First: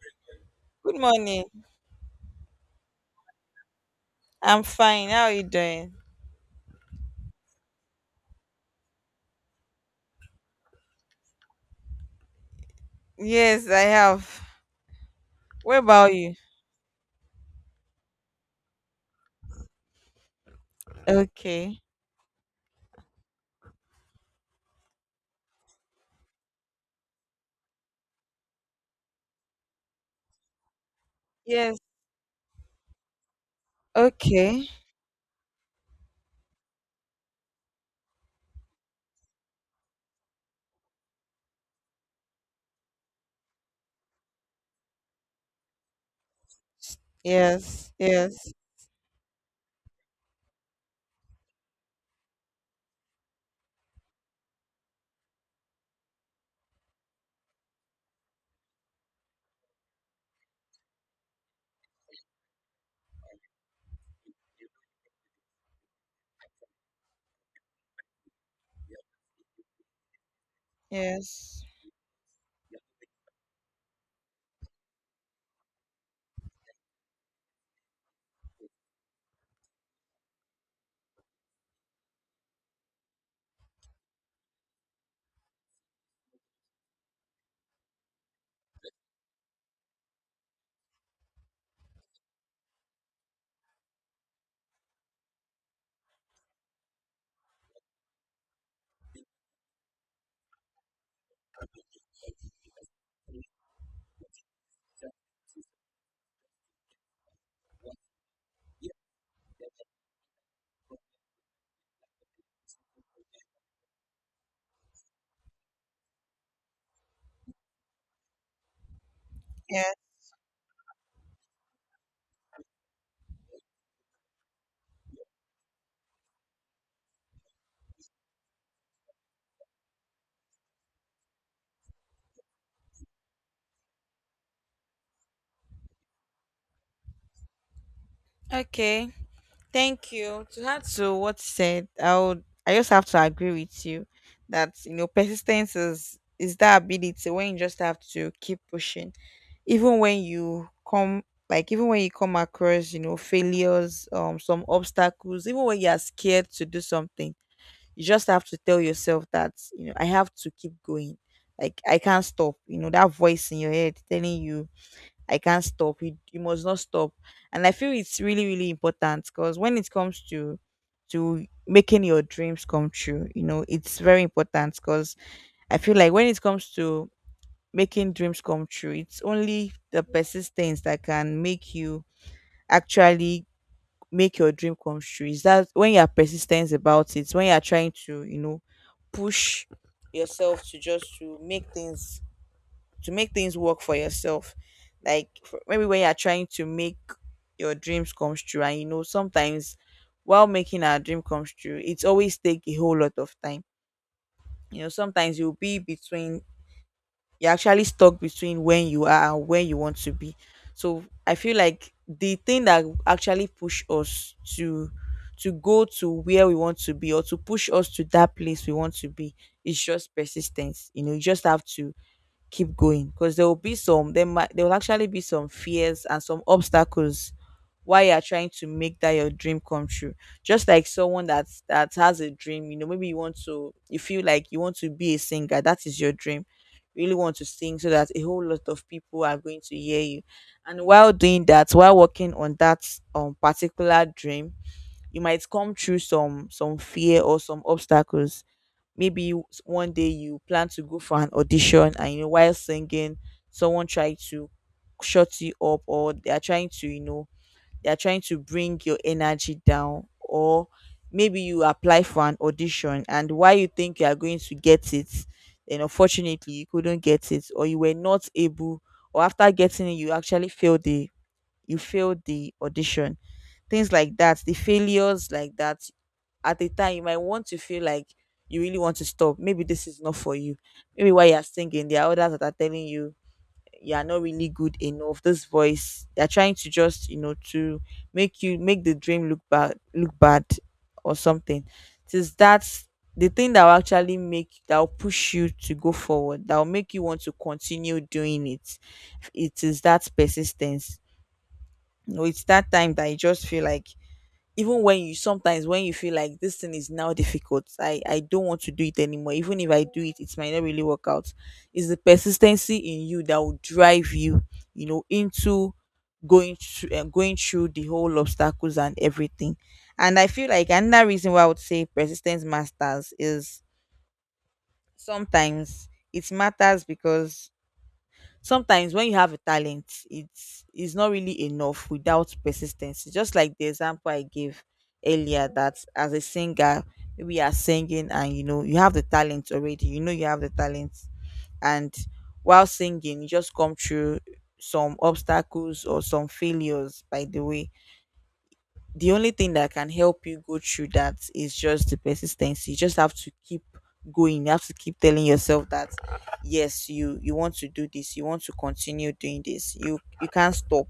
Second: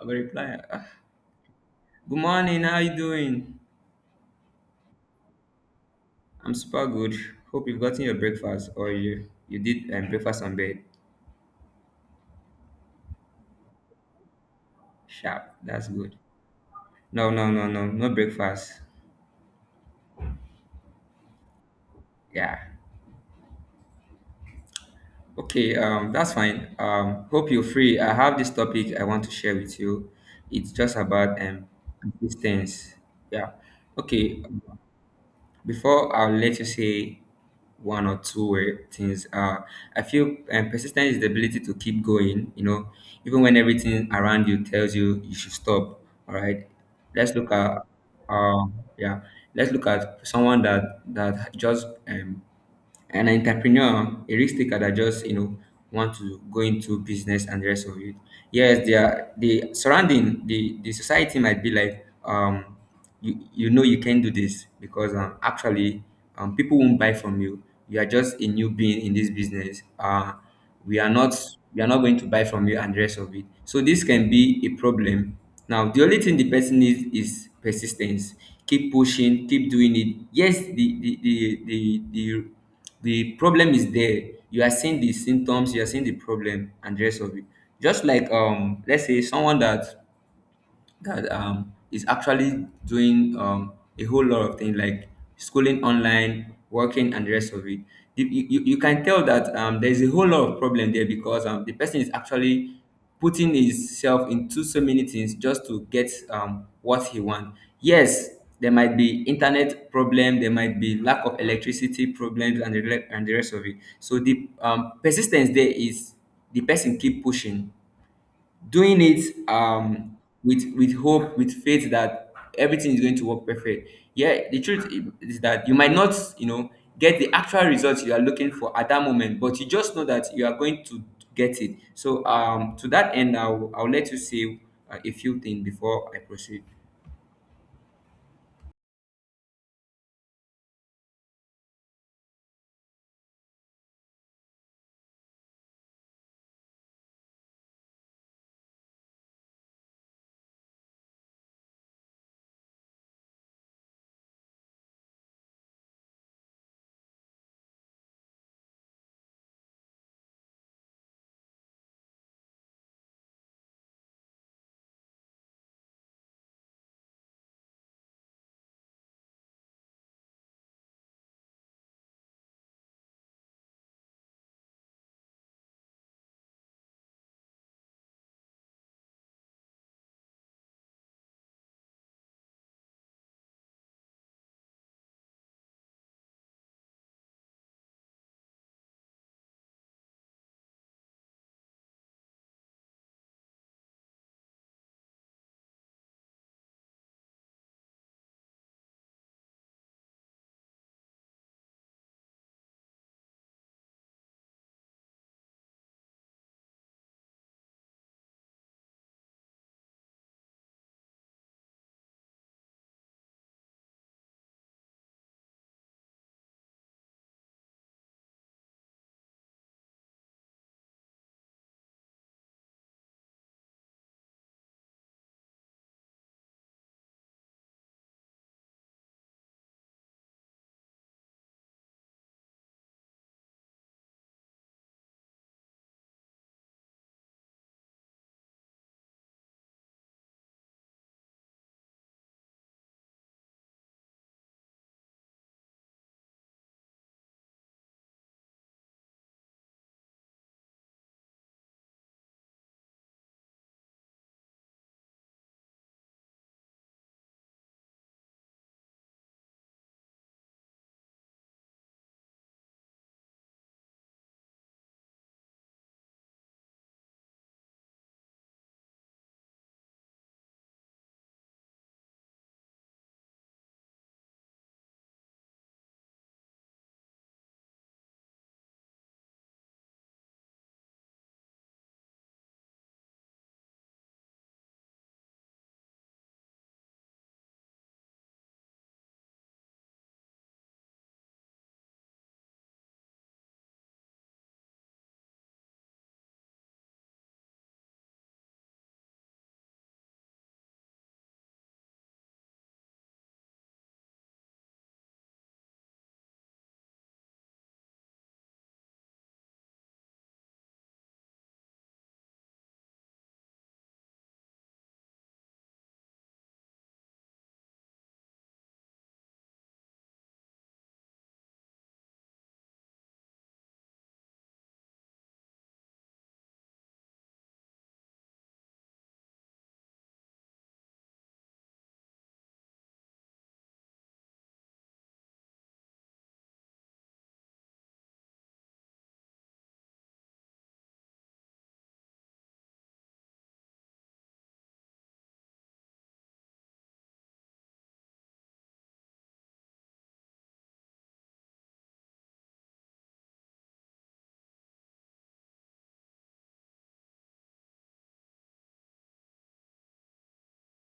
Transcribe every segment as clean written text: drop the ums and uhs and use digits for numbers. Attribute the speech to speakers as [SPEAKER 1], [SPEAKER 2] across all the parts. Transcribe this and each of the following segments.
[SPEAKER 1] I will reply, "Ah,
[SPEAKER 2] Good morning.
[SPEAKER 1] good morning, how you doing?
[SPEAKER 2] I'm fine. How are you doing?
[SPEAKER 1] I'm super good. Hope you've gotten your breakfast or you did breakfast on bed.
[SPEAKER 2] Yes, I have.
[SPEAKER 1] Sharp,
[SPEAKER 2] What
[SPEAKER 1] that's
[SPEAKER 2] about
[SPEAKER 1] good.
[SPEAKER 2] you?
[SPEAKER 1] No, no, no, no, no breakfast.
[SPEAKER 2] Okay.
[SPEAKER 1] Yeah. Okay, that's fine. Hope you're free. I have this topic I want to share with you. It's just about
[SPEAKER 2] Yes.
[SPEAKER 1] persistence. Yeah. Okay.
[SPEAKER 2] Okay.
[SPEAKER 1] Before I'll let you say one or two things, I feel persistence is the ability to keep going, you know, even when everything around you tells you you should stop. All right. Let's look at,
[SPEAKER 2] Yes. Yes.
[SPEAKER 1] um, yeah, let's look at someone that just an entrepreneur, a risk taker that just, you know, want to go into business and the rest of it. Yes, they are the surrounding, the society might be like, you you know you can do this because actually people won't buy from you. You are just a new being in this business. We are not
[SPEAKER 2] Yes.
[SPEAKER 1] we are not going to buy from you and the rest of it. So this can be a problem. Now the only thing the person needs is persistence. Keep pushing, keep doing it. Yes, the problem is there, you are seeing the symptoms, you are seeing the problem and the rest of it, just like, let's say someone that is actually doing a whole lot of things like schooling online, working, and the rest of it. You can tell that there's a whole lot of problem there because, the person is actually putting himself into so many things just to get what he wants. Yes, there might be internet problem, there might be lack of electricity problems, and and the rest of it. So the, persistence there is the person keep pushing doing it,
[SPEAKER 2] Yes.
[SPEAKER 1] with hope, with faith, that everything is going to work perfect. Yeah, the truth is that you might not, you know, get the actual results you are looking for at that moment, but you just know that you are going to get it. So to that end, I'll let you say a few things before I proceed.
[SPEAKER 2] Okay. Thank you. To add to what you said, I just have to agree with you that you know persistence is that ability when you just have to keep pushing. Even when you come even when you come across, you know, failures, some obstacles, even when you are scared to do something you just have to tell yourself that you know I have to keep going, like I can't stop. You know that voice in your head telling you I can't stop you, you must not stop. And I feel it's really really important because when it comes to making your dreams come true, you know it's very important because I feel like when it comes to making dreams come true it's only the persistence that can make you actually make your dream come true. Is that when you are persistent about it, when you are trying to you know push yourself to just to make things work for yourself, like maybe when you're trying to make your dreams come true, and you know sometimes while making our dream comes true it's always take a whole lot of time. You know sometimes you'll be between, you're actually stuck between when you are and where you want to be. So I feel like the thing that actually push us to go to where we want to be, or to push us to that place we want to be, is just persistence. You know, you just have to keep going because there will actually be some fears and some obstacles while you're trying to make that your dream come true. Just like someone that has a dream, you know maybe you want to, you feel like you want to be a singer, that is your dream. You really want to sing so that a whole lot of people are going to hear you, and while doing that, while working on that particular dream, you might come through some fear or some obstacles. Maybe one day you plan to go for an audition, and you know while singing someone tried to shut you up, or they are trying to, you know, they are trying to bring your energy down. Or maybe you apply for an audition and while you think you are going to get it, then unfortunately you couldn't get it, or you were not able, or after getting it you actually failed the you failed the audition. Things like that, the failures like that, at the time you might want to feel like you really want to stop, maybe this is not for you. Maybe while you're singing there are others that are telling you you are not really good enough, this voice, they're trying to just, you know, to make you make the dream look bad, look bad, or something. It is that's the thing that will actually make, that will push you to go forward, that will make you want to continue doing it. It is that persistence. No, it's that time that you just feel like, even when you sometimes when you feel like this thing is now difficult, I don't want to do it anymore. Even if I do it, it might not really work out. It's the persistency in you that will drive you, you know, into going through the whole obstacles and everything. And I feel like another reason why I would say persistence masters is, sometimes it matters because sometimes when you have a talent it's not really enough without persistence. It's just like the example I gave earlier, that as a singer maybe you are singing and you know you have the talent already, you know you have the talent, and while singing you just come through some obstacles or some failures. By the way, the only thing that can help you go through that is just the persistence. You just have to keep going. You have to keep telling yourself that yes, you want to do this. You want to continue doing this. You can't stop.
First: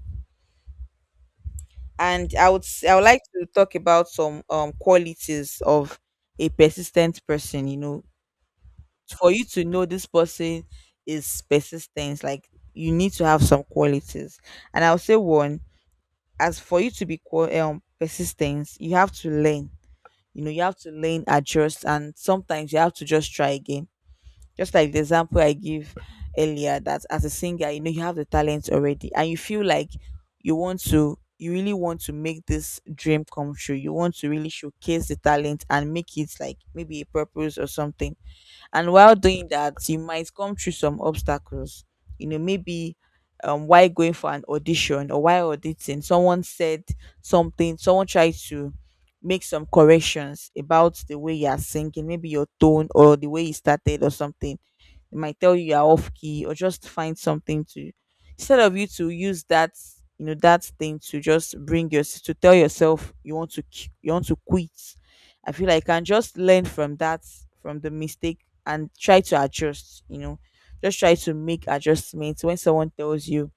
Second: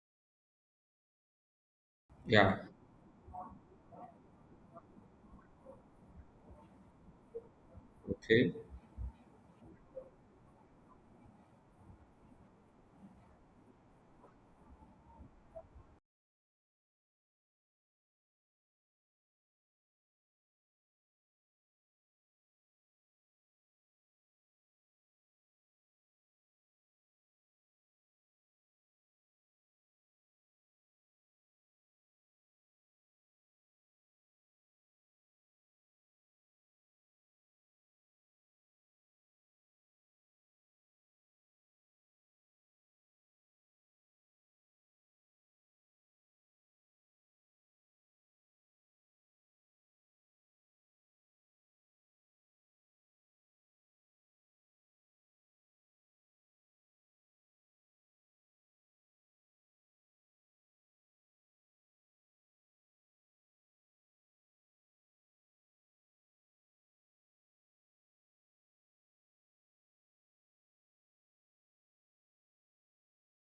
[SPEAKER 2] And
[SPEAKER 1] Yeah.
[SPEAKER 2] I would like to talk about some qualities of a persistent person. You know,
[SPEAKER 1] Okay.
[SPEAKER 2] for you to know this person is persistent, like you need to have some qualities. And I'll say one, as for you to be persistent, you have to learn, you know you have to learn, adjust, and sometimes you have to just try again. Just like the example I give earlier, that as a singer, you know you have the talent already and you feel like you really want to make this dream come true, you want to really showcase the talent and make it like maybe a purpose or something. And while doing that you might come through some obstacles. You know, maybe while going for an audition, or while auditing, someone said something, someone tried to make some corrections about the way you are singing, maybe your tone or the way you started or something. They might tell you you're off key or just find something to, instead of you to use that, you know, that thing to just bring your, to tell yourself you want to you want to quit, I feel like I can just learn from that, from the mistake, and try to adjust. You know, just try to make adjustments when someone tells you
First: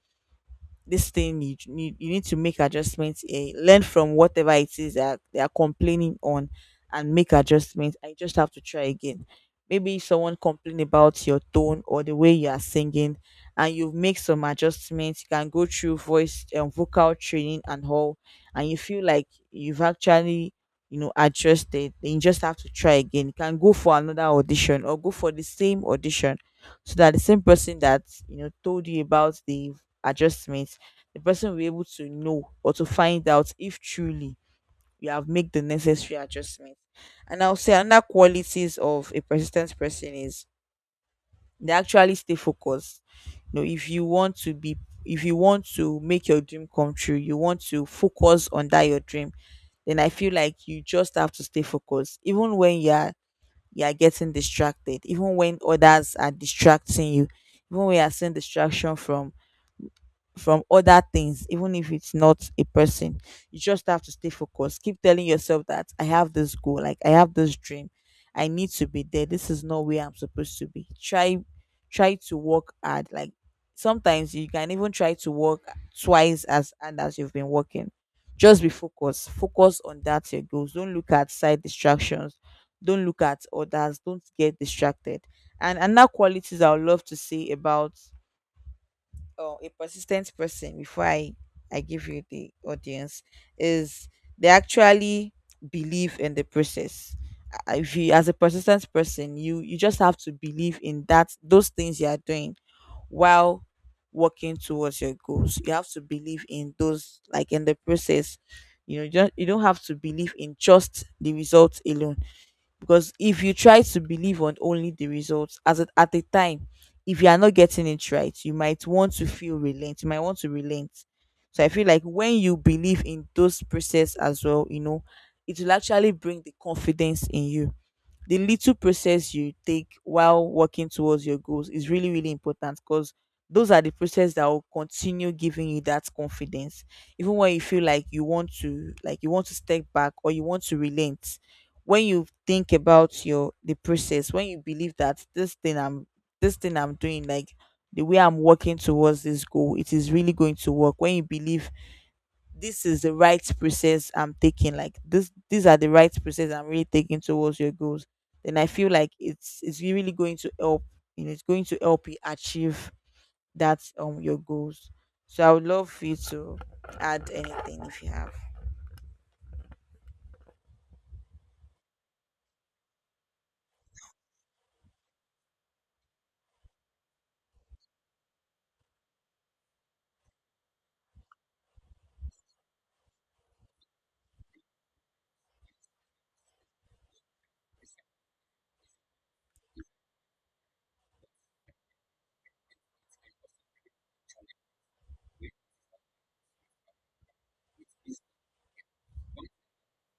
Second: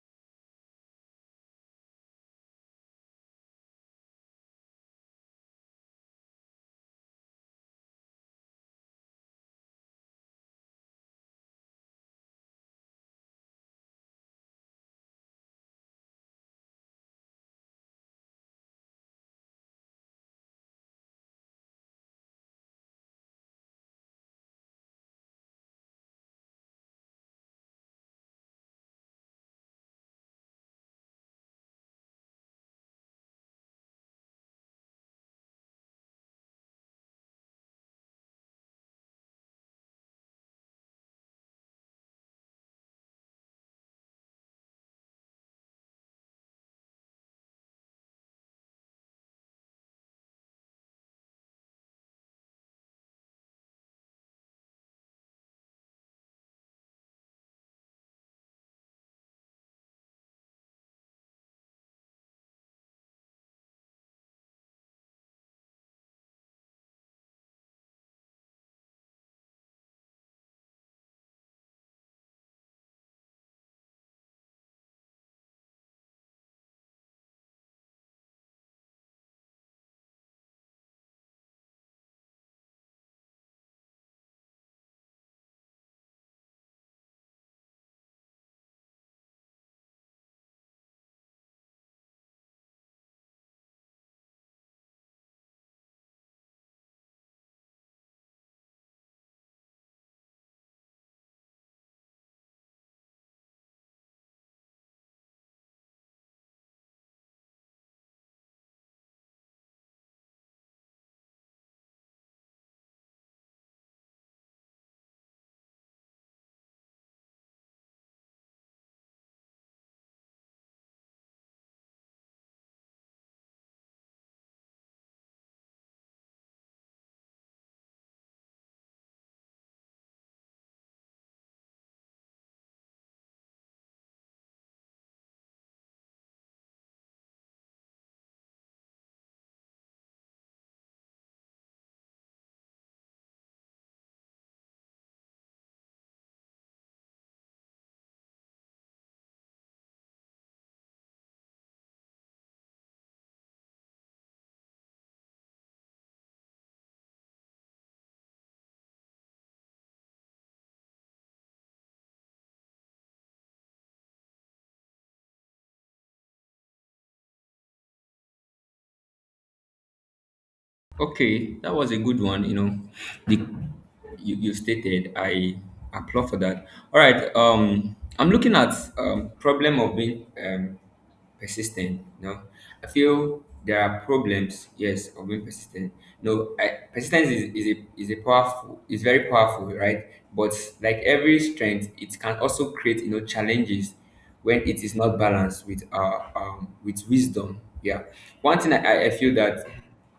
[SPEAKER 2] this thing, you need to make adjustments, eh, learn from whatever it is that they are complaining on and make adjustments. I just have to try again. Maybe someone complained about your tone or the way you are singing, and you make some adjustments, you can go through voice and vocal training and all, and you feel like you've actually, you know, adjusted, then you just have to try again. You can go for another audition or go for the same audition so that the same person that, you know, told you about the adjustments, the person will be able to know or to find out if truly you have made the necessary adjustments. And I'll say another qualities of a persistent person is they actually stay focused. You know, if you want to be, if you want to make your dream come true, you want to focus on that your dream, then I feel like you just have to stay focused, even when you are getting distracted, even when others are distracting you, even when you are seeing distraction from other things, even if it's not a person. You just have to stay focused. Keep telling yourself that I have this goal, like I have this dream. I need to be there. This is not where I'm supposed to be. Try to work hard. Like sometimes you can even try to work twice as hard as you've been working. Just be focused. Focus on that your goals. Don't look at side distractions. Don't look at others. Don't get distracted. And another qualities I would love to say about or a persistent person before I give you the audience is they actually believe in the process. If you as a persistent person, you just have to believe in that those things you are doing while working towards your goals. You have to believe in those, like in the process. You know, just you don't have to believe in just the results alone, because if you try to believe on only the results as at a time, if you are not getting it right you might want to feel relent, you might want to relent. So I feel like when you believe in those process as well, you know, it will actually bring the confidence in you. The little process you take while working towards your goals is really really important, because those are the process that will continue giving you that confidence. Even when you feel like you want to step back or you want to relent, when you think about your the process, when you believe that this thing I'm doing, like, the way I'm working towards this goal, it is really going to work, when you believe this is the right process I'm taking. Like this, these are the right process I'm really taking towards your goals. Then I feel like it's really going to help. You know, it's going to help you achieve that your goals. So I would love for you to add anything if you have.
[SPEAKER 1] Okay, that was a good one. You know, the you, you stated. I applaud for that. All right. I'm looking at problem of being persistent. You know, I feel there are problems. Yes, of being persistent. No, persistence is a powerful. Is very powerful, right? But like every strength, it can also create, you know, challenges when it is not balanced with wisdom. Yeah, one thing I feel that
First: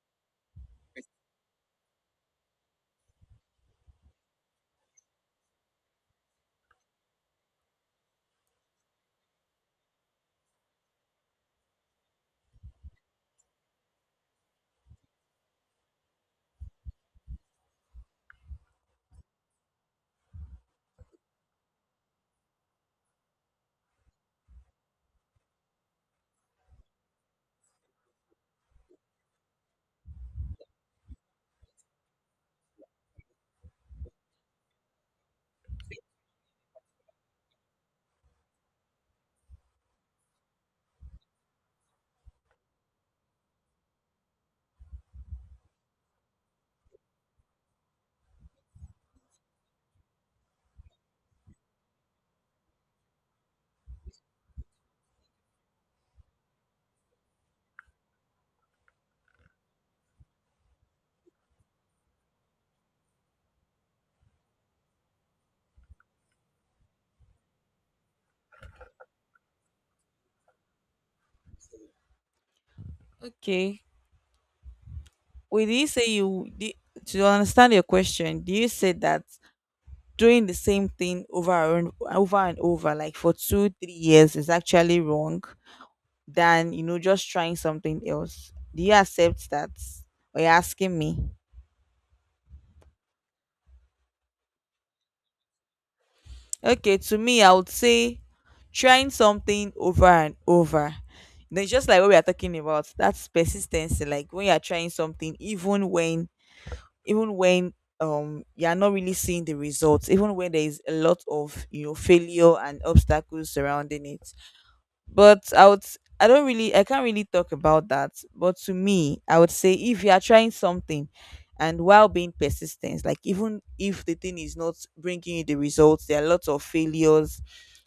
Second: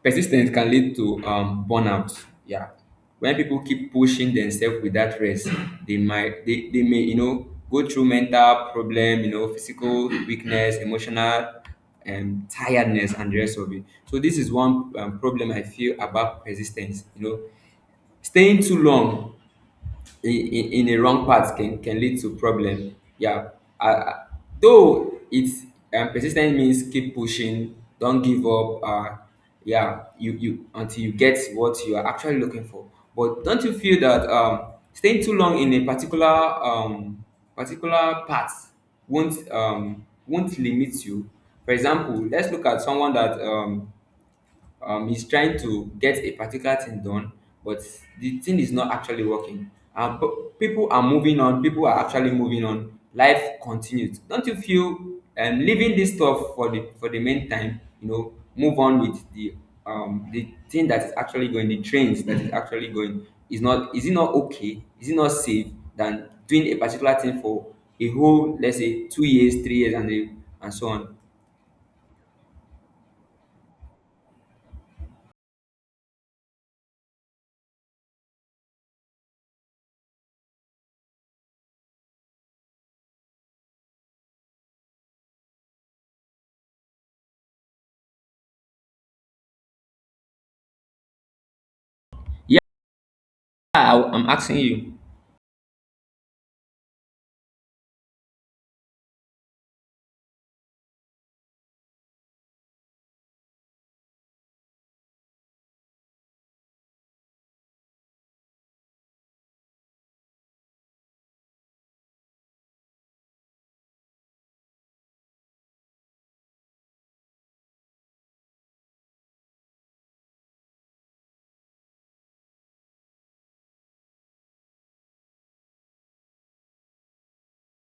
[SPEAKER 1] persistence can lead to burnout. Yeah, when people keep pushing themselves without rest, they may, you know, go through mental problem, you know, physical weakness, emotional, tiredness, and the rest of it. So this is one, problem I feel about persistence. You know, staying too long in in a wrong path can lead to problem. Yeah. Uh, though it's, persistent means keep pushing, don't give up. Yeah, you until you get what you are actually looking for. But don't you feel that, staying too long in a particular, particular path won't, won't limit you? For example, let's look at someone that, he's trying to get a particular thing done, but the thing is not actually working. Um, p- people are moving on, people are actually moving on, life continues. Don't you feel, leaving this stuff for the meantime, you know, move on with the, the thing that is actually going, the trains that is actually going, is not, is it not okay, is it not safe, than doing a particular thing for a whole, let's say 2 years, 3 years and and so on?
[SPEAKER 2] Okay. Wait, did you say you did, to understand your question? Do you say that doing the same thing over and over and over, like for two, 3 years, is actually wrong? Than just trying something else? Do you accept that, or you're asking me?
[SPEAKER 1] Yeah. I'm asking you.
[SPEAKER 2] Okay, to me I would say trying something over and over. You know, it's just like what we are talking about, that's persistency, like when you're trying something even when even when you're not really seeing the results, even when there is a lot of failure and obstacles surrounding it. But I would I don't really, I can't really talk about that. But to me, I would say if you are trying something and while being persistent, like even if the thing is not bringing you the results, there are lots of failures,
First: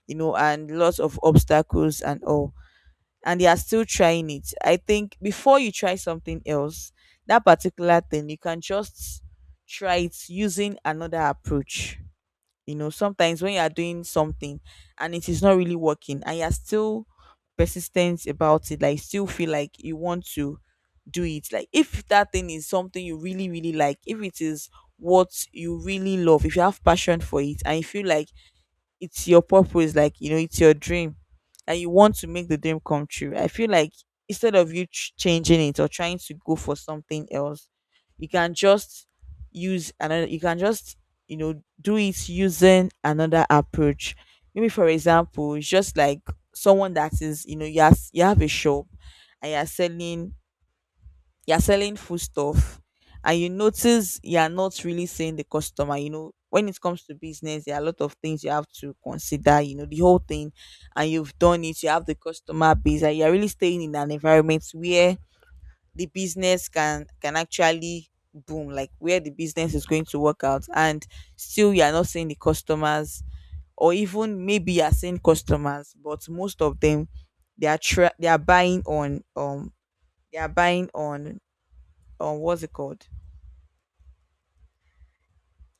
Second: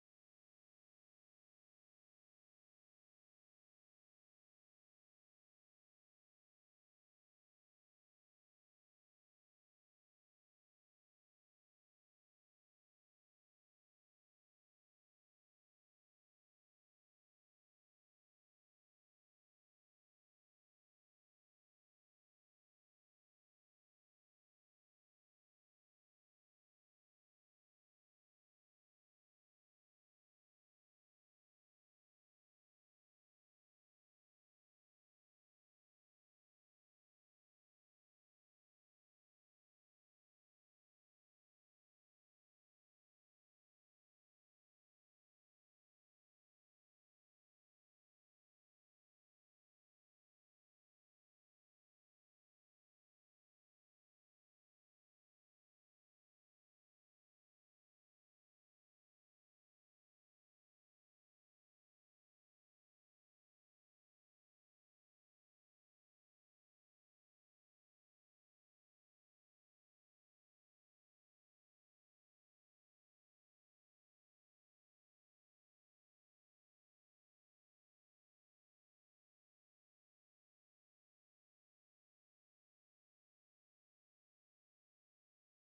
[SPEAKER 2] you know, and lots of obstacles and all. And you are still trying it, I think before you try something else, that particular thing, you can just try it using another approach. You know, sometimes when you are doing something and it is not really working and you're still persistent about it, like still feel like you want to do it. Like if that thing is something you really, really like, if it is what you really love, if you have passion for it and you feel like it's your purpose, like you know it's your dream and you want to make the dream come true, I feel like instead of you changing it or trying to go for something else, you can just use another you can just you know, do it using another approach. Maybe for example, it's just like someone that is, you know, you have a shop and you're selling, you're selling food stuff and you notice you're not really seeing the customer. You know, when it comes to business there are a lot of things you have to consider, you know, the whole thing. And you've done it, you have the customer base and you're really staying in an environment where the business can actually boom, like where the business is going to work out, and still you're not seeing the customers. Or even maybe you're seeing customers but most of them, they are buying on they are buying on what's it called?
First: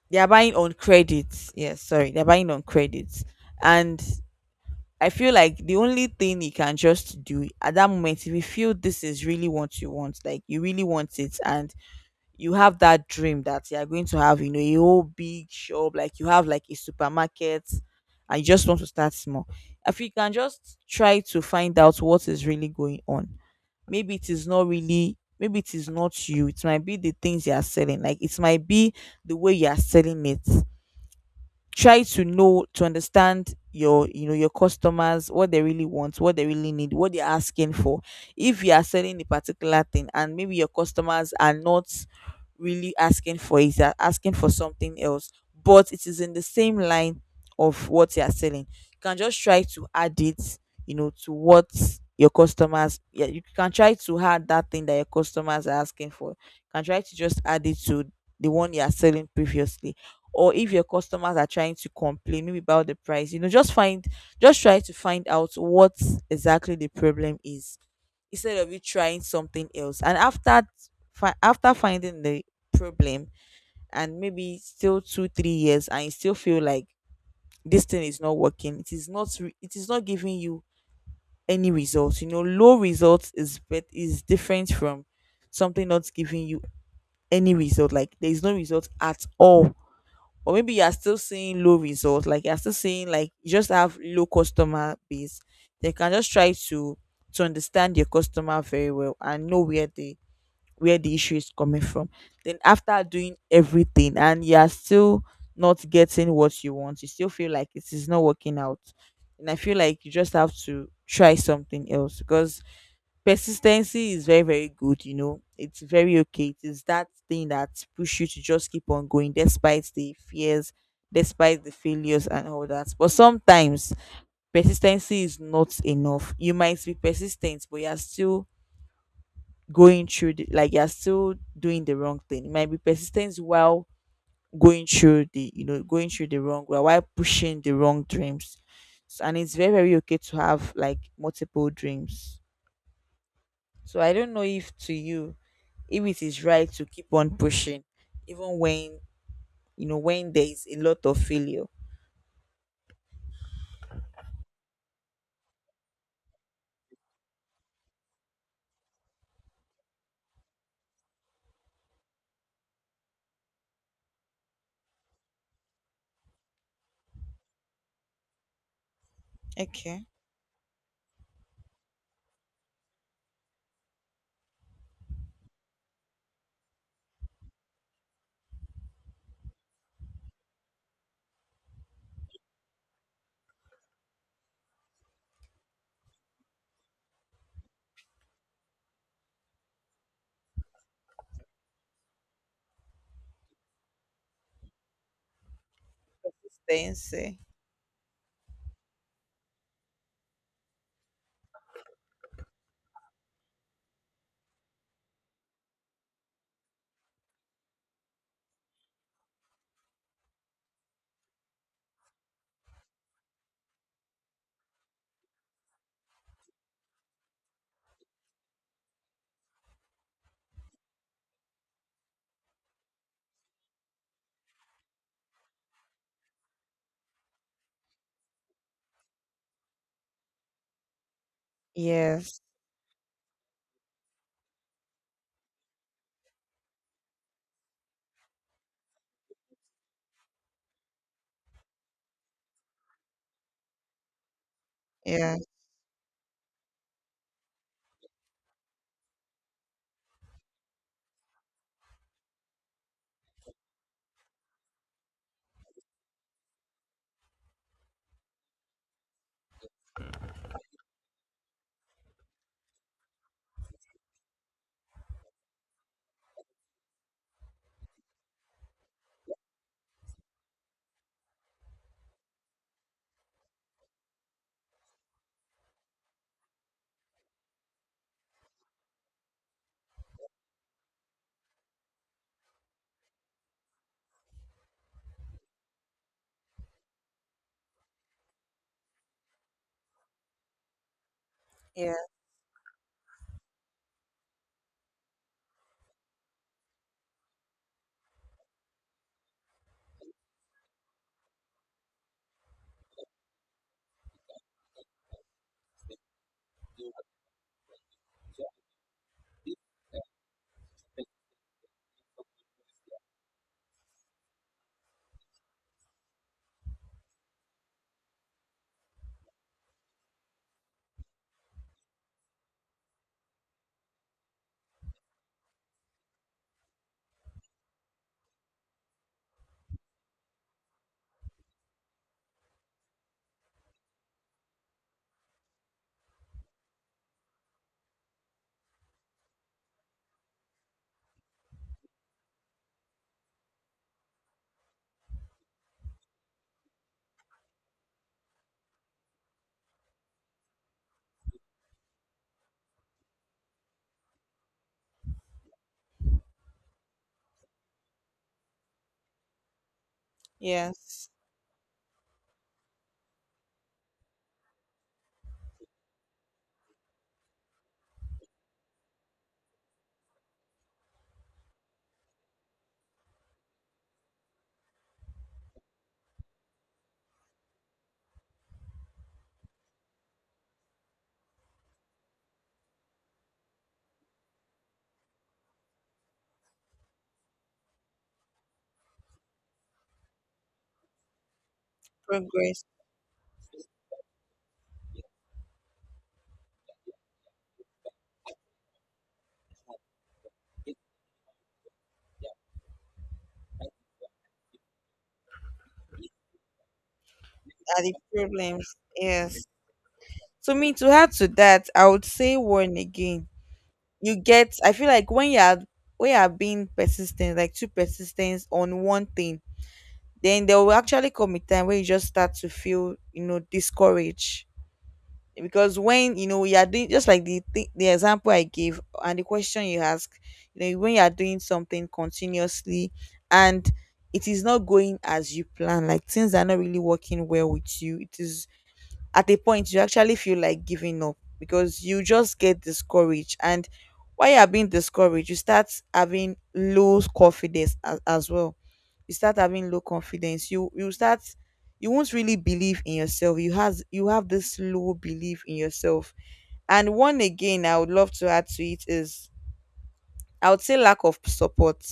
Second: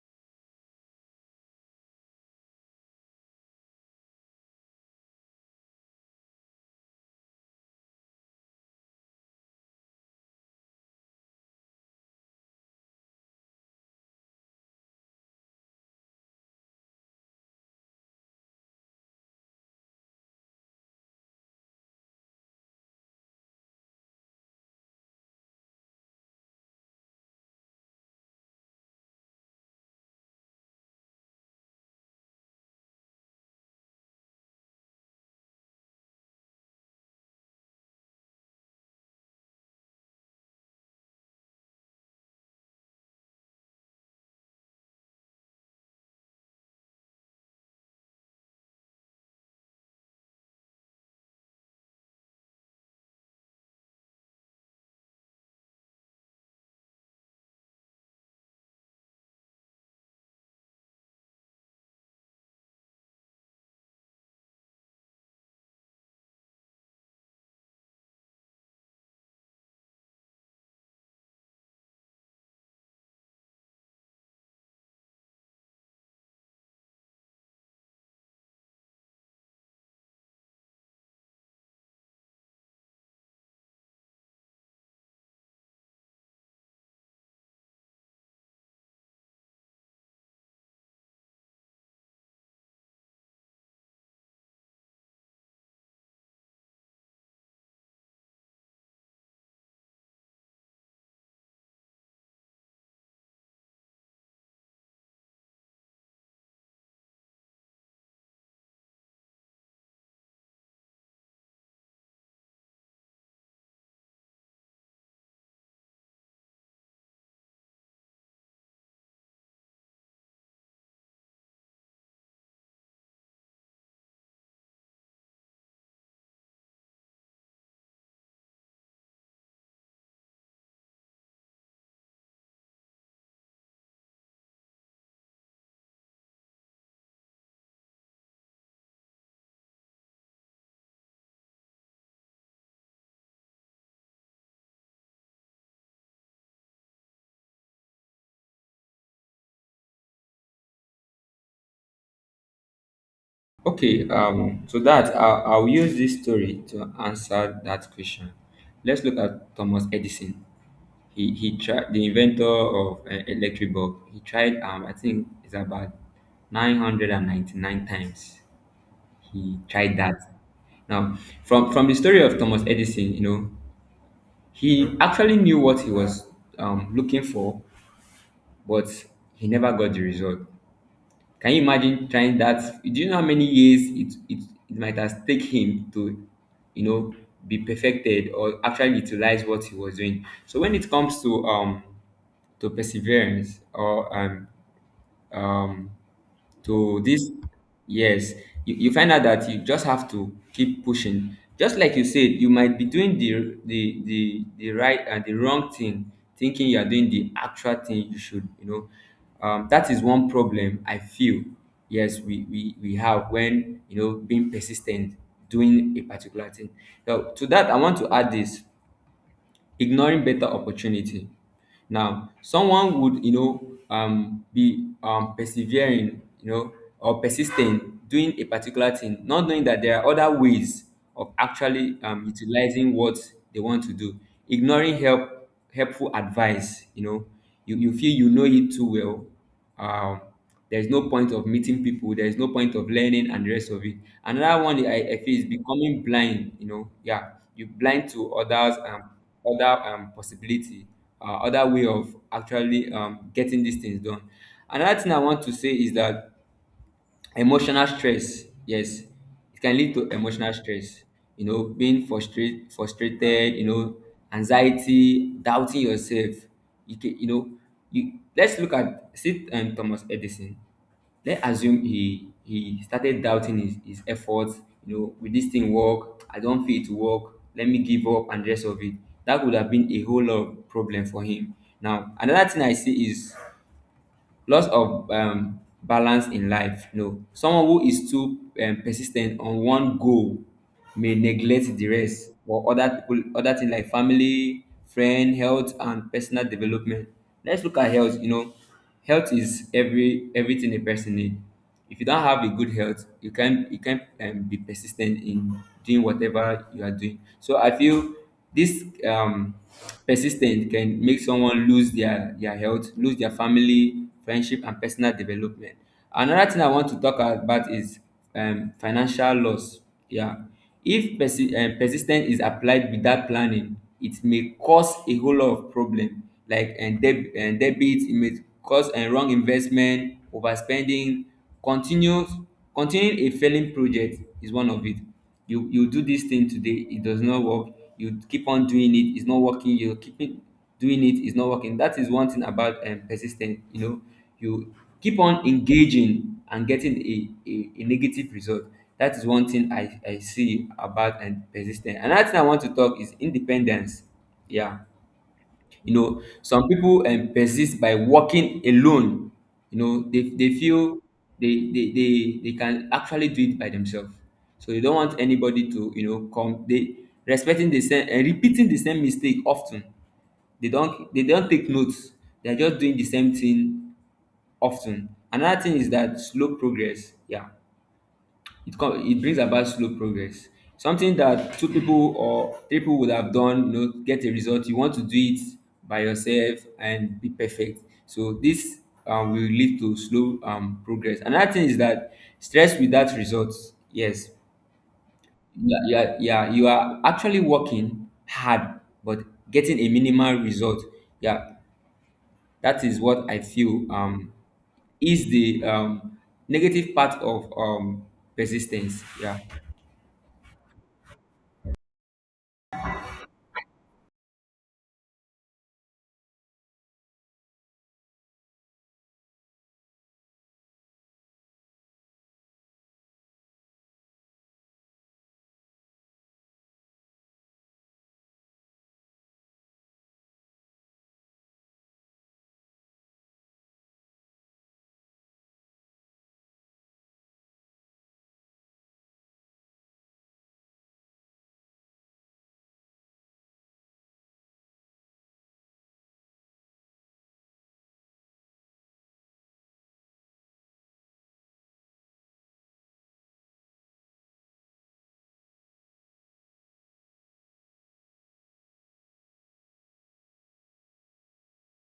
[SPEAKER 2] They are buying on credit. Yes, sorry, they're buying on credit. And I feel like the only thing you can just do at that moment, if you feel this is really what you want, like you really want it, and you have that dream that you're going to have, you know, a whole big shop, like you have like a supermarket, and you just want to start small. If you can just try to find out what is really going on. Maybe it is not really, maybe it is not you, it might be the things you are selling, like it might be the way you are selling it. Try to know, to understand your, you know, your customers, what they really want, what they really need, what they're asking for. If you are selling a particular thing and maybe your customers are not really asking for it, they're asking for something else, but it is in the same line of what you are selling, you can just try to add it, you know, to what your customers, yeah, you can try to add that thing that your customers are asking for. You can try to just add it to the one you are selling previously. Or if your customers are trying to complain maybe about the price, you know, just find, just try to find out what exactly the problem is, instead of you trying something else. And after after finding the problem, and maybe still 2, 3 years and you still feel like this thing is not working, it is not re- it is not giving you any results. You know, low results is bet is different from something not giving you any result, like there is no result at all. Or maybe you are still seeing low results, like you are still seeing like you just have low customer base, they can just try to understand your customer very well and know where the, where the issue is coming from. Then after doing everything and you are still not getting what you want, you still feel like it is not working out. And I feel like you just have to try something else. Because persistency is very, very good, you know. It's very okay. It is that thing that push you to just keep on going despite the fears, despite the failures and all that. But sometimes persistency is not enough. You might be persistent, but you're still going through the like you're still doing the wrong thing. It might be persistent while going through the, you know, going through the wrong way, while pushing the wrong dreams. And it's very, very okay to have like multiple dreams. So I don't know if to you, if it is right to keep on pushing, even when, you know, when there is a lot of failure.
[SPEAKER 1] Okay, so that I'll use this story to answer that question. Let's look at Thomas Edison. He tried, the inventor of electric bulb. He tried, I think it's about 999 times. He tried
[SPEAKER 2] Okay.
[SPEAKER 1] that. Now, from the story of Thomas Edison, you know, he actually knew what he was, looking for, but he never got the result. Can you imagine trying that? Do you know how many years it, it, it might have take him to, you know, be perfected or actually utilize what he was doing? So when it comes to, perseverance or um
[SPEAKER 2] Stay and
[SPEAKER 1] to this
[SPEAKER 2] say.
[SPEAKER 1] yes, you find out that you just have to keep pushing, just like you said, you might be doing the right and the wrong thing, thinking you are doing the actual thing you should, you know, that is one problem I feel. Yes, we have, when, you know, being persistent, doing a particular thing. Now to that I want to add this: ignoring better opportunity. Now someone would, you know, be persevering, you know, or persistent, doing a particular thing, not knowing that there are other ways of actually,
[SPEAKER 2] Yes.
[SPEAKER 1] utilizing what they want to do. Ignoring helpful advice. You know, you feel you know it too well. um there's no point of meeting people, there's no point of learning and the rest of it. Another one I feel
[SPEAKER 2] Yes.
[SPEAKER 1] is becoming blind. You know, yeah, you blind to others, other possibility, other way of actually, getting these things done. Another thing I want to say is that emotional stress, yes, it can lead to emotional stress. You know, being frustrated. You know, anxiety, doubting yourself. You can, you know, you let's look at sit and Thomas Edison. Let's assume he started doubting his efforts. You know, will this thing work? I don't feel it to work. Let me give up and rest of it. That would have been a whole lot of problem for him. Now, another thing I see is loss of balance in life. No, someone who is too persis ten t on one goal may neglect the
[SPEAKER 2] Yes.
[SPEAKER 1] rest or other people, other things, like family, friend, health, and personal development. Let's look at health. You know, health is everything a person need. If you don't have a good health, you can, you can, be persistent in doing whatever you are doing. So I feel this, persistent can make someone lose their health, lose their family, friendship, and personal development. Another thing I want to talk about is, financial loss. Yeah, if persis is applied without planning, it may cause a whole lot of problem, like, and debit. It may cause a wrong investment, overspending. Continues continuing a failing project is one of it. You do this thing today, it does not work, you keep on doing it, it's not working, you keep it doing it, it's not working. That is one thing about, persistence. You know, you keep on engaging and getting a negative result. That is one thing I see about and persistence. Another thing I want to talk is independence. Yeah, you know, some people, persist by working alone. You know, they feel
[SPEAKER 2] Yes.
[SPEAKER 1] they can actually do it by themselves. So they don't want anybody to, you know, come. They respecting the same and repeating the same mistake often. They don't take notes. They're just doing the same thing often. Another thing is that slow progress. Yeah, it brings about slow progress. Something that two people or three people would have done, you know, get a result. You want to do it by yourself and be perfect. So this, will lead to slow, progress. Another thing is that
[SPEAKER 2] Progress
[SPEAKER 1] stress without results. Yes, yeah, yeah, yeah. You are actually working hard, but getting a minimal result. Yeah, that is what I feel, is the, negative part of,
[SPEAKER 2] are the problems.
[SPEAKER 1] persistence.
[SPEAKER 2] Yes.
[SPEAKER 1] Yeah.
[SPEAKER 2] So me to add to that, I would say one again. You get I feel like when you are, when you are being persistent, like too persistent on one thing, then there will actually come a time where you just start to feel, you know, discouraged. Because when you know you are doing, just like the example I gave and the question you ask, you know when you are doing something continuously and it is not going as you plan, like things are not really working well with you, it is at a point you actually feel like giving up because you just get discouraged. And while you are being discouraged, you start having low confidence as well. You start having low confidence, you start, you won't really believe in yourself, you have this low belief in yourself. And one again I would love to add to it is, I would say lack of support.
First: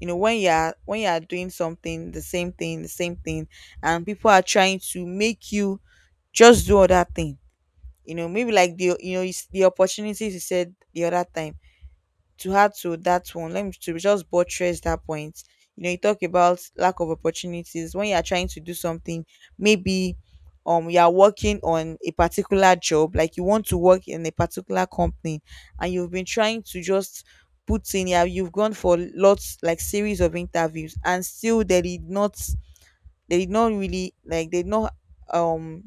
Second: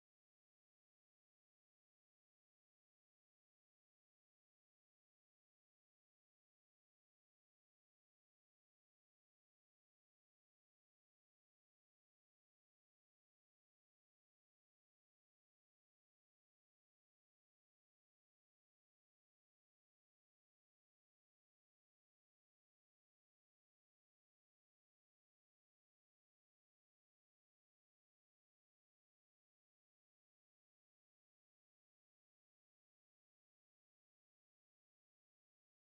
[SPEAKER 2] You know, when you are, when you are doing something the same thing, the same thing, and people are trying to make you just do other thing, you know, maybe like the, you know, you the opportunities you said the other time, to add to that one, let me to just buttress that point. You know, you talk about lack of opportunities when you are trying to do something. Maybe you are working on a particular job, like you want to work in a particular company, and you've been trying to just put in. Yeah, you've gone for lots, like series of interviews, and still they did not, they did not really like um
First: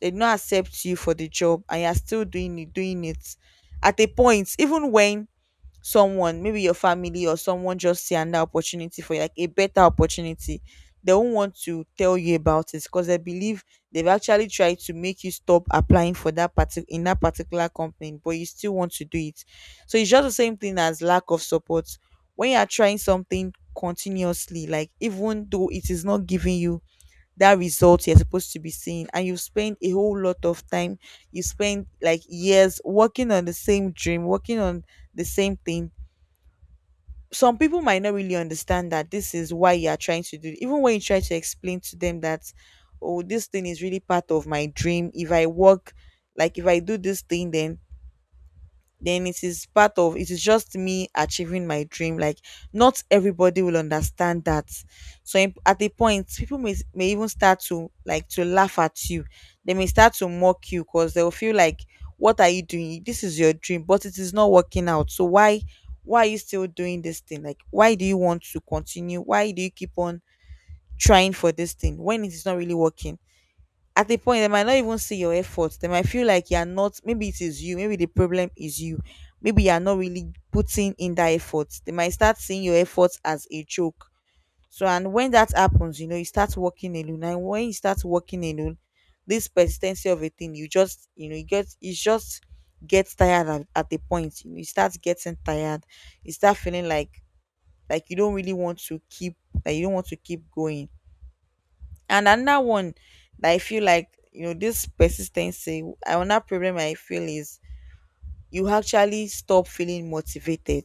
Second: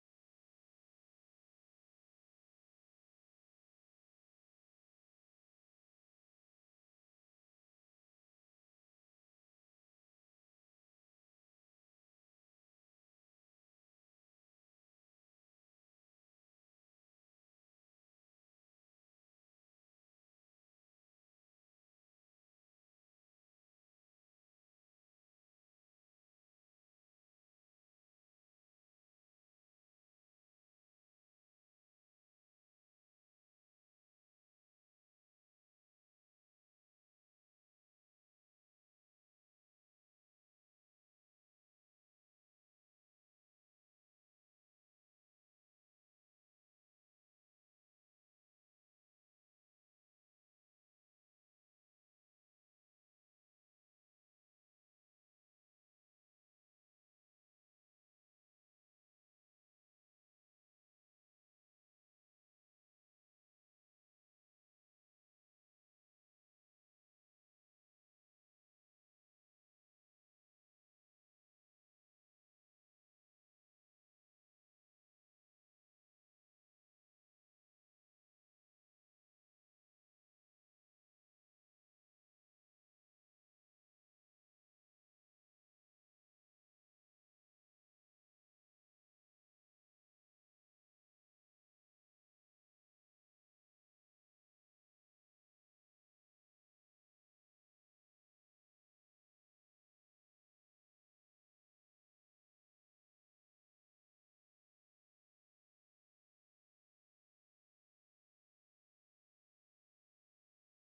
[SPEAKER 2] they did not accept you for the job, and you are still doing it, doing it. At a point, even when someone, maybe your family or someone just see another opportunity for you, like a better opportunity, they won't want to tell you about it because they believe they've actually tried to make you stop applying for that in that particular company, but you still want to do it. So it's just the same thing as lack of support. When you are trying something continuously, like even though it is not giving you that result you're supposed to be seeing, and you spend a whole lot of time, you spend like years working on the same dream, working on the same thing, some people might not really understand that this is why you are trying to do it. Even when you try to explain to them that, oh, this thing is really part of my dream, if I work, like if I do this thing, then it is part of, it is just me achieving my dream, like not everybody will understand that. So at a point people may even start to, like, to laugh at you. They may start to mock you because they'll feel like, what are you doing? This is your dream but it is not working out, so why, are you still doing this thing? Like, why do you want to continue? Why do you keep on trying for this thing when it is not really working? At the point they might not even see your efforts. They might feel like you're not, maybe it is you, maybe the problem is you, maybe you're not really putting in that effort. They might start seeing your efforts as a joke. So and when that happens, you know, you start working alone, and when you start working alone, this persistency of a thing, you just, you know, you get, you just get tired at a point, you start getting tired. You start feeling like, you don't really want to keep, like you don't want to keep going. And another one that I feel like, this persistency, another problem I feel is you actually stop feeling motivated.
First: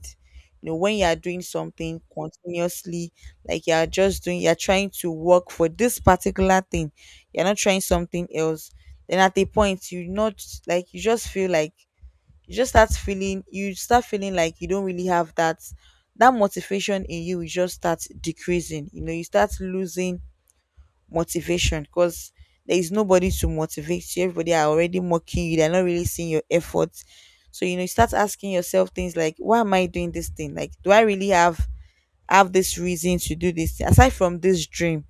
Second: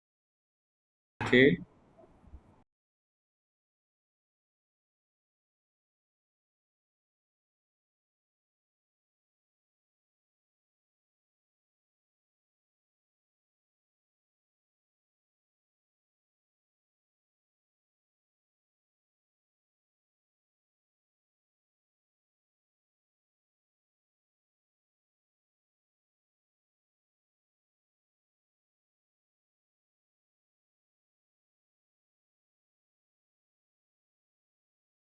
[SPEAKER 2] You know, when you are doing
[SPEAKER 1] Okay.
[SPEAKER 2] something continuously, like you are just doing, you're trying to work for this particular thing, you're not trying something else. Then at a point, you not like, you just feel like, you start feeling like you don't really have that motivation in you. You just start decreasing. You know, you start losing motivation because there is nobody to motivate you. Everybody are already mocking you. They're not really seeing your efforts. So you know, you start asking yourself things like, "Why am I doing this thing? Like, do I really have this reason to do this thing? Aside from this dream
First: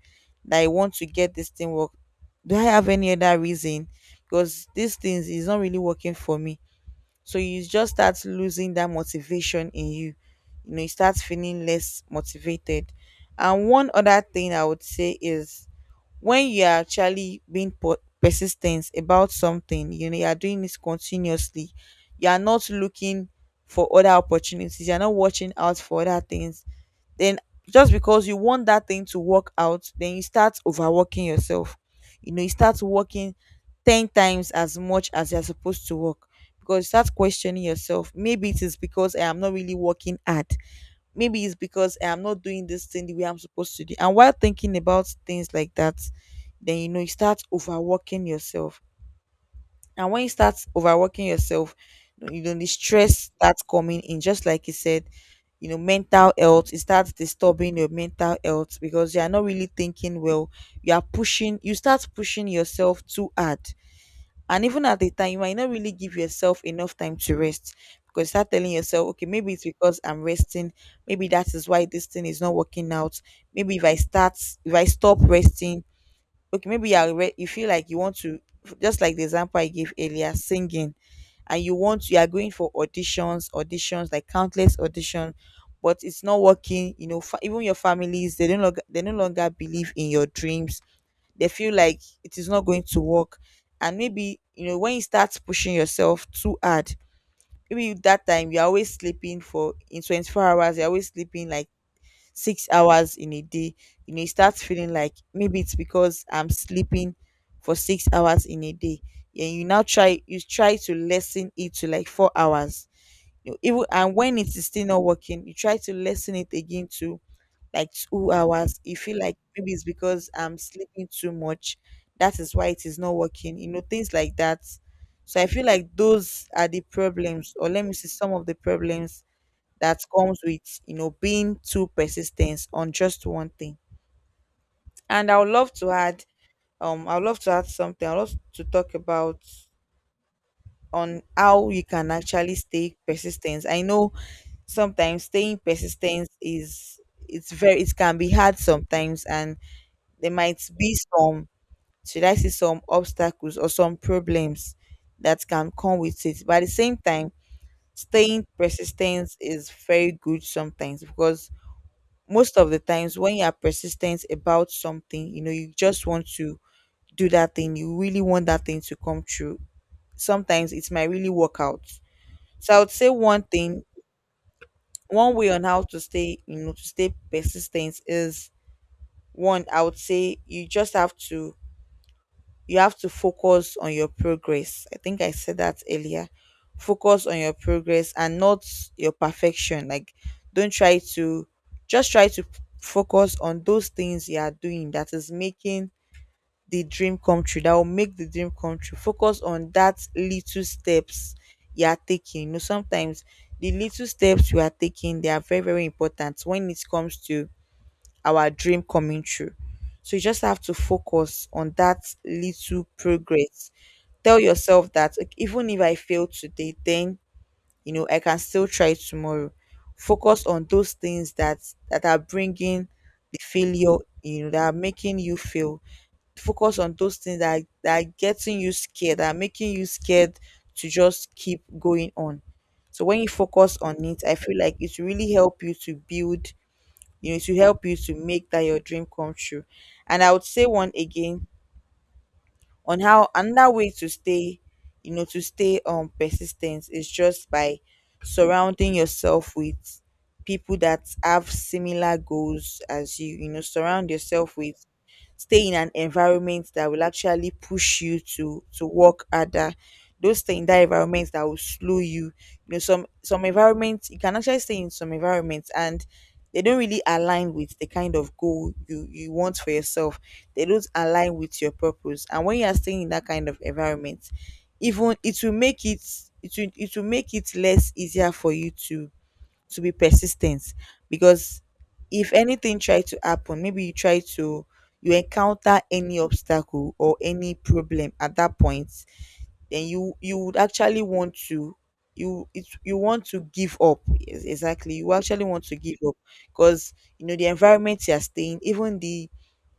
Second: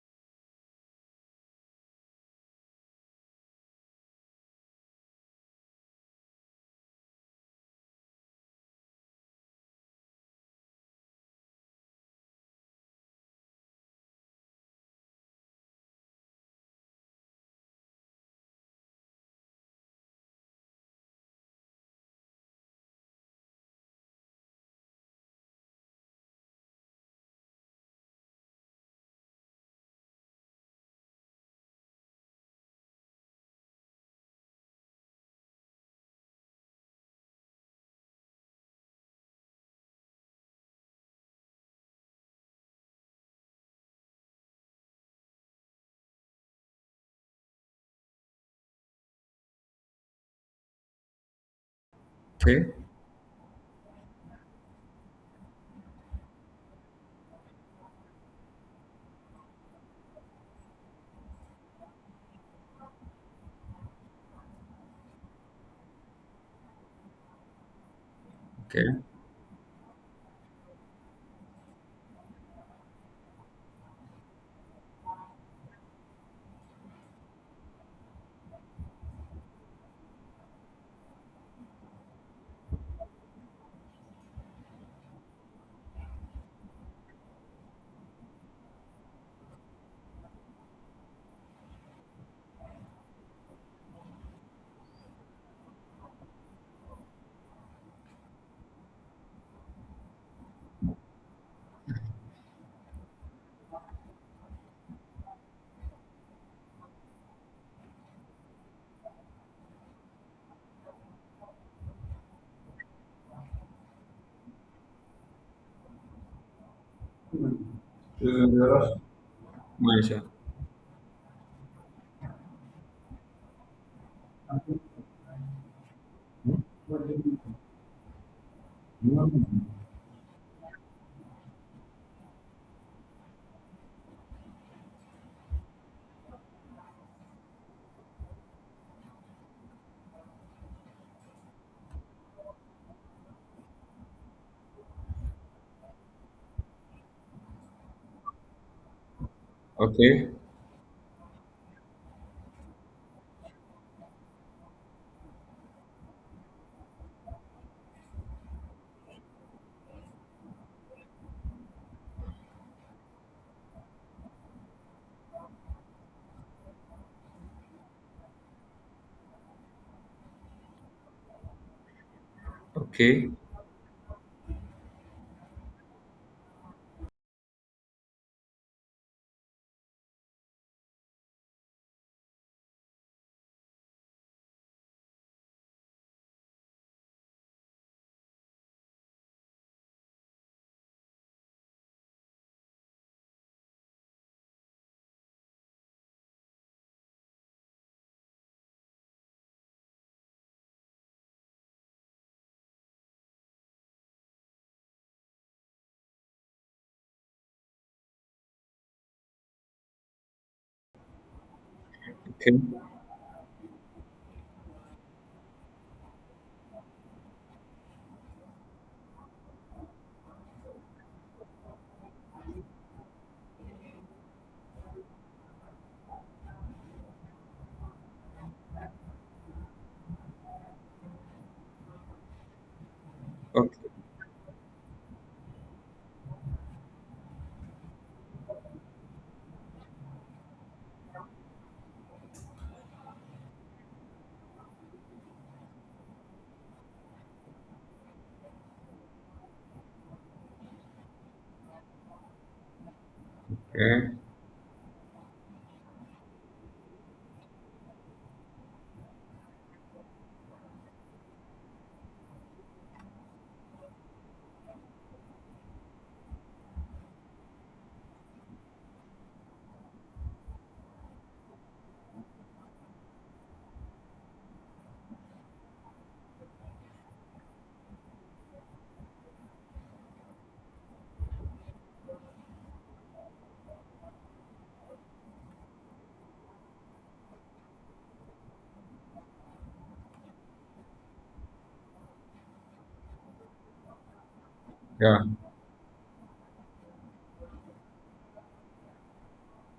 [SPEAKER 2] that I want to get this thing work, do I have any other reason? Because these things is not really working for me." So you just start losing that motivation in you. You know, you start feeling less motivated. And one other thing I would say is, when you are actually being persistent about something, you know, you are doing this continuously, you are not looking for other opportunities, you are not watching out for other things, then just because you want that thing to work out, then you start overworking yourself. You know, you start working 10 times as much as you're supposed to work because you start questioning yourself. Maybe it is because I am not really working hard. Maybe it's because I am not doing this thing the way I'm supposed to do. And while thinking about things like that, then you know you start overworking yourself. And when you start overworking yourself, you know the
[SPEAKER 1] Okay,
[SPEAKER 2] stress starts coming in. Just like you said, you know, mental health, it starts disturbing your mental health because you are not really thinking well. You start pushing yourself too hard, and even at the time, you might not really give yourself enough time to rest, because you start telling
[SPEAKER 1] okay.
[SPEAKER 2] yourself, okay, maybe it's because I'm resting. Maybe that is why this thing is not working out. Maybe if I start, if I stop resting, okay, you feel like you want to, just like the example I gave earlier, singing, and you want, you are going for auditions, auditions, like countless auditions, but it's not working. You know, even your families, they don't, they no longer believe in your dreams. They feel like it is not going to work. And maybe, you know, when you start pushing yourself too hard, maybe that time you're always sleeping for, in 24 hours you're always sleeping like 6 hours in a day. You know, you start feeling like, maybe it's because I'm sleeping for 6 hours in a day, and you try to lessen it to like 4 hours. You even and when it is still not working, you try to lessen it again to like 2 hours. You feel like, maybe it's
[SPEAKER 1] Malaysia.
[SPEAKER 2] because I'm sleeping too much. That is why it is not working. You know, things like that. So I feel like those are the problems, or let me see some of the problems that comes with, you know, being too persistent on just one thing. And I would love to add, I would love to add something, I would love to talk about on how you can actually stay persistent. I know sometimes staying persistent is, it's very, it can be hard sometimes, and
[SPEAKER 1] Okay,
[SPEAKER 2] there might be some, should I say, some obstacles or some problems that can come with it. But at the same time, staying persistent is very good sometimes, because most of the times when you are persistent about something, you know, you just want to do that thing, you really want that thing to come true. Sometimes it might really work out. So I would say
[SPEAKER 1] okay,
[SPEAKER 2] one thing, one way on how to stay, you know, to stay persistent, is one, I would say you just have to, you have to focus on your progress. I think I said that earlier. Focus on your progress and not your perfection. Like don't try to, just try to focus on those things you are doing that is making the dream come true, that will make the dream come true. Focus on that little steps you are taking. You know, sometimes the little steps we are taking, they are very, very important when it comes to our dream coming true. So you just have to focus on that
[SPEAKER 1] okay,
[SPEAKER 2] little progress. Tell yourself that, "Ok, even if I fail today, then you know I can still try tomorrow. Focus on those things that are bringing the failure, you know, that are making you fail. Focus on those things that are, getting you scared, that are making you scared to just keep going on." So when you focus on it, I feel like it will really help you to build, you know, to help you to make that your dream come true. And I would say one again on how, another way to stay, you know, to stay persistent, is just by surrounding yourself with people that have similar goals as you. You know, surround
[SPEAKER 1] okay.
[SPEAKER 2] yourself with, stay in an environment that will actually push you to work harder. Don't stay in that environment that will slow you. You know, some environments you can actually stay in, some environments and they don't really align with the kind of goal you want for yourself. They don't align with your purpose. And when you are staying in that kind of environment, even it will make it, it will make it less easier for you to be persistent, because if anything try to happen, maybe you try to, you encounter any obstacle or any problem at that point, then you would actually want to, you want to give up. Yes, exactly, you
[SPEAKER 1] Yeah,
[SPEAKER 2] actually want to give up, because you know the environment you are staying, even the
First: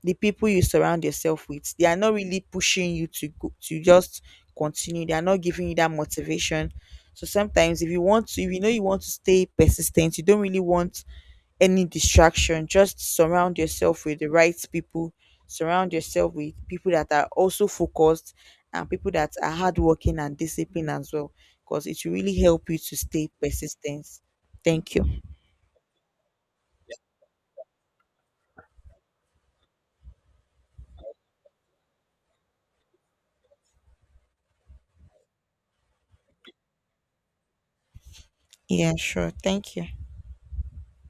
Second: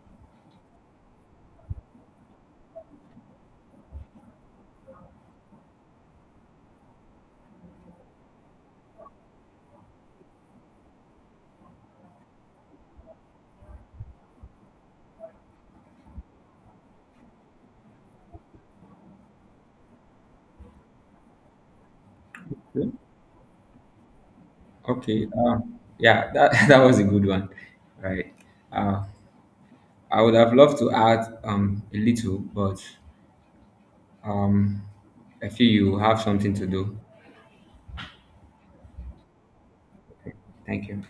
[SPEAKER 2] people you surround yourself with, they are not really pushing you to go, to just continue. They are not giving you that motivation. So sometimes if you want to, if you know you want to stay persistent, you don't really want any distraction. Just surround yourself with the right people. Surround yourself with people that are also focused and people that are hardworking and disciplined as well, because it will really help you
[SPEAKER 1] yeah.
[SPEAKER 2] to stay persistent. Thank you.
[SPEAKER 1] Okay. Yeah, that, that was a good one, right? Uh, I would have loved to add, a little, but, um, I feel you have something to do.
[SPEAKER 2] Yeah, sure. Thank you.
[SPEAKER 1] Thank you.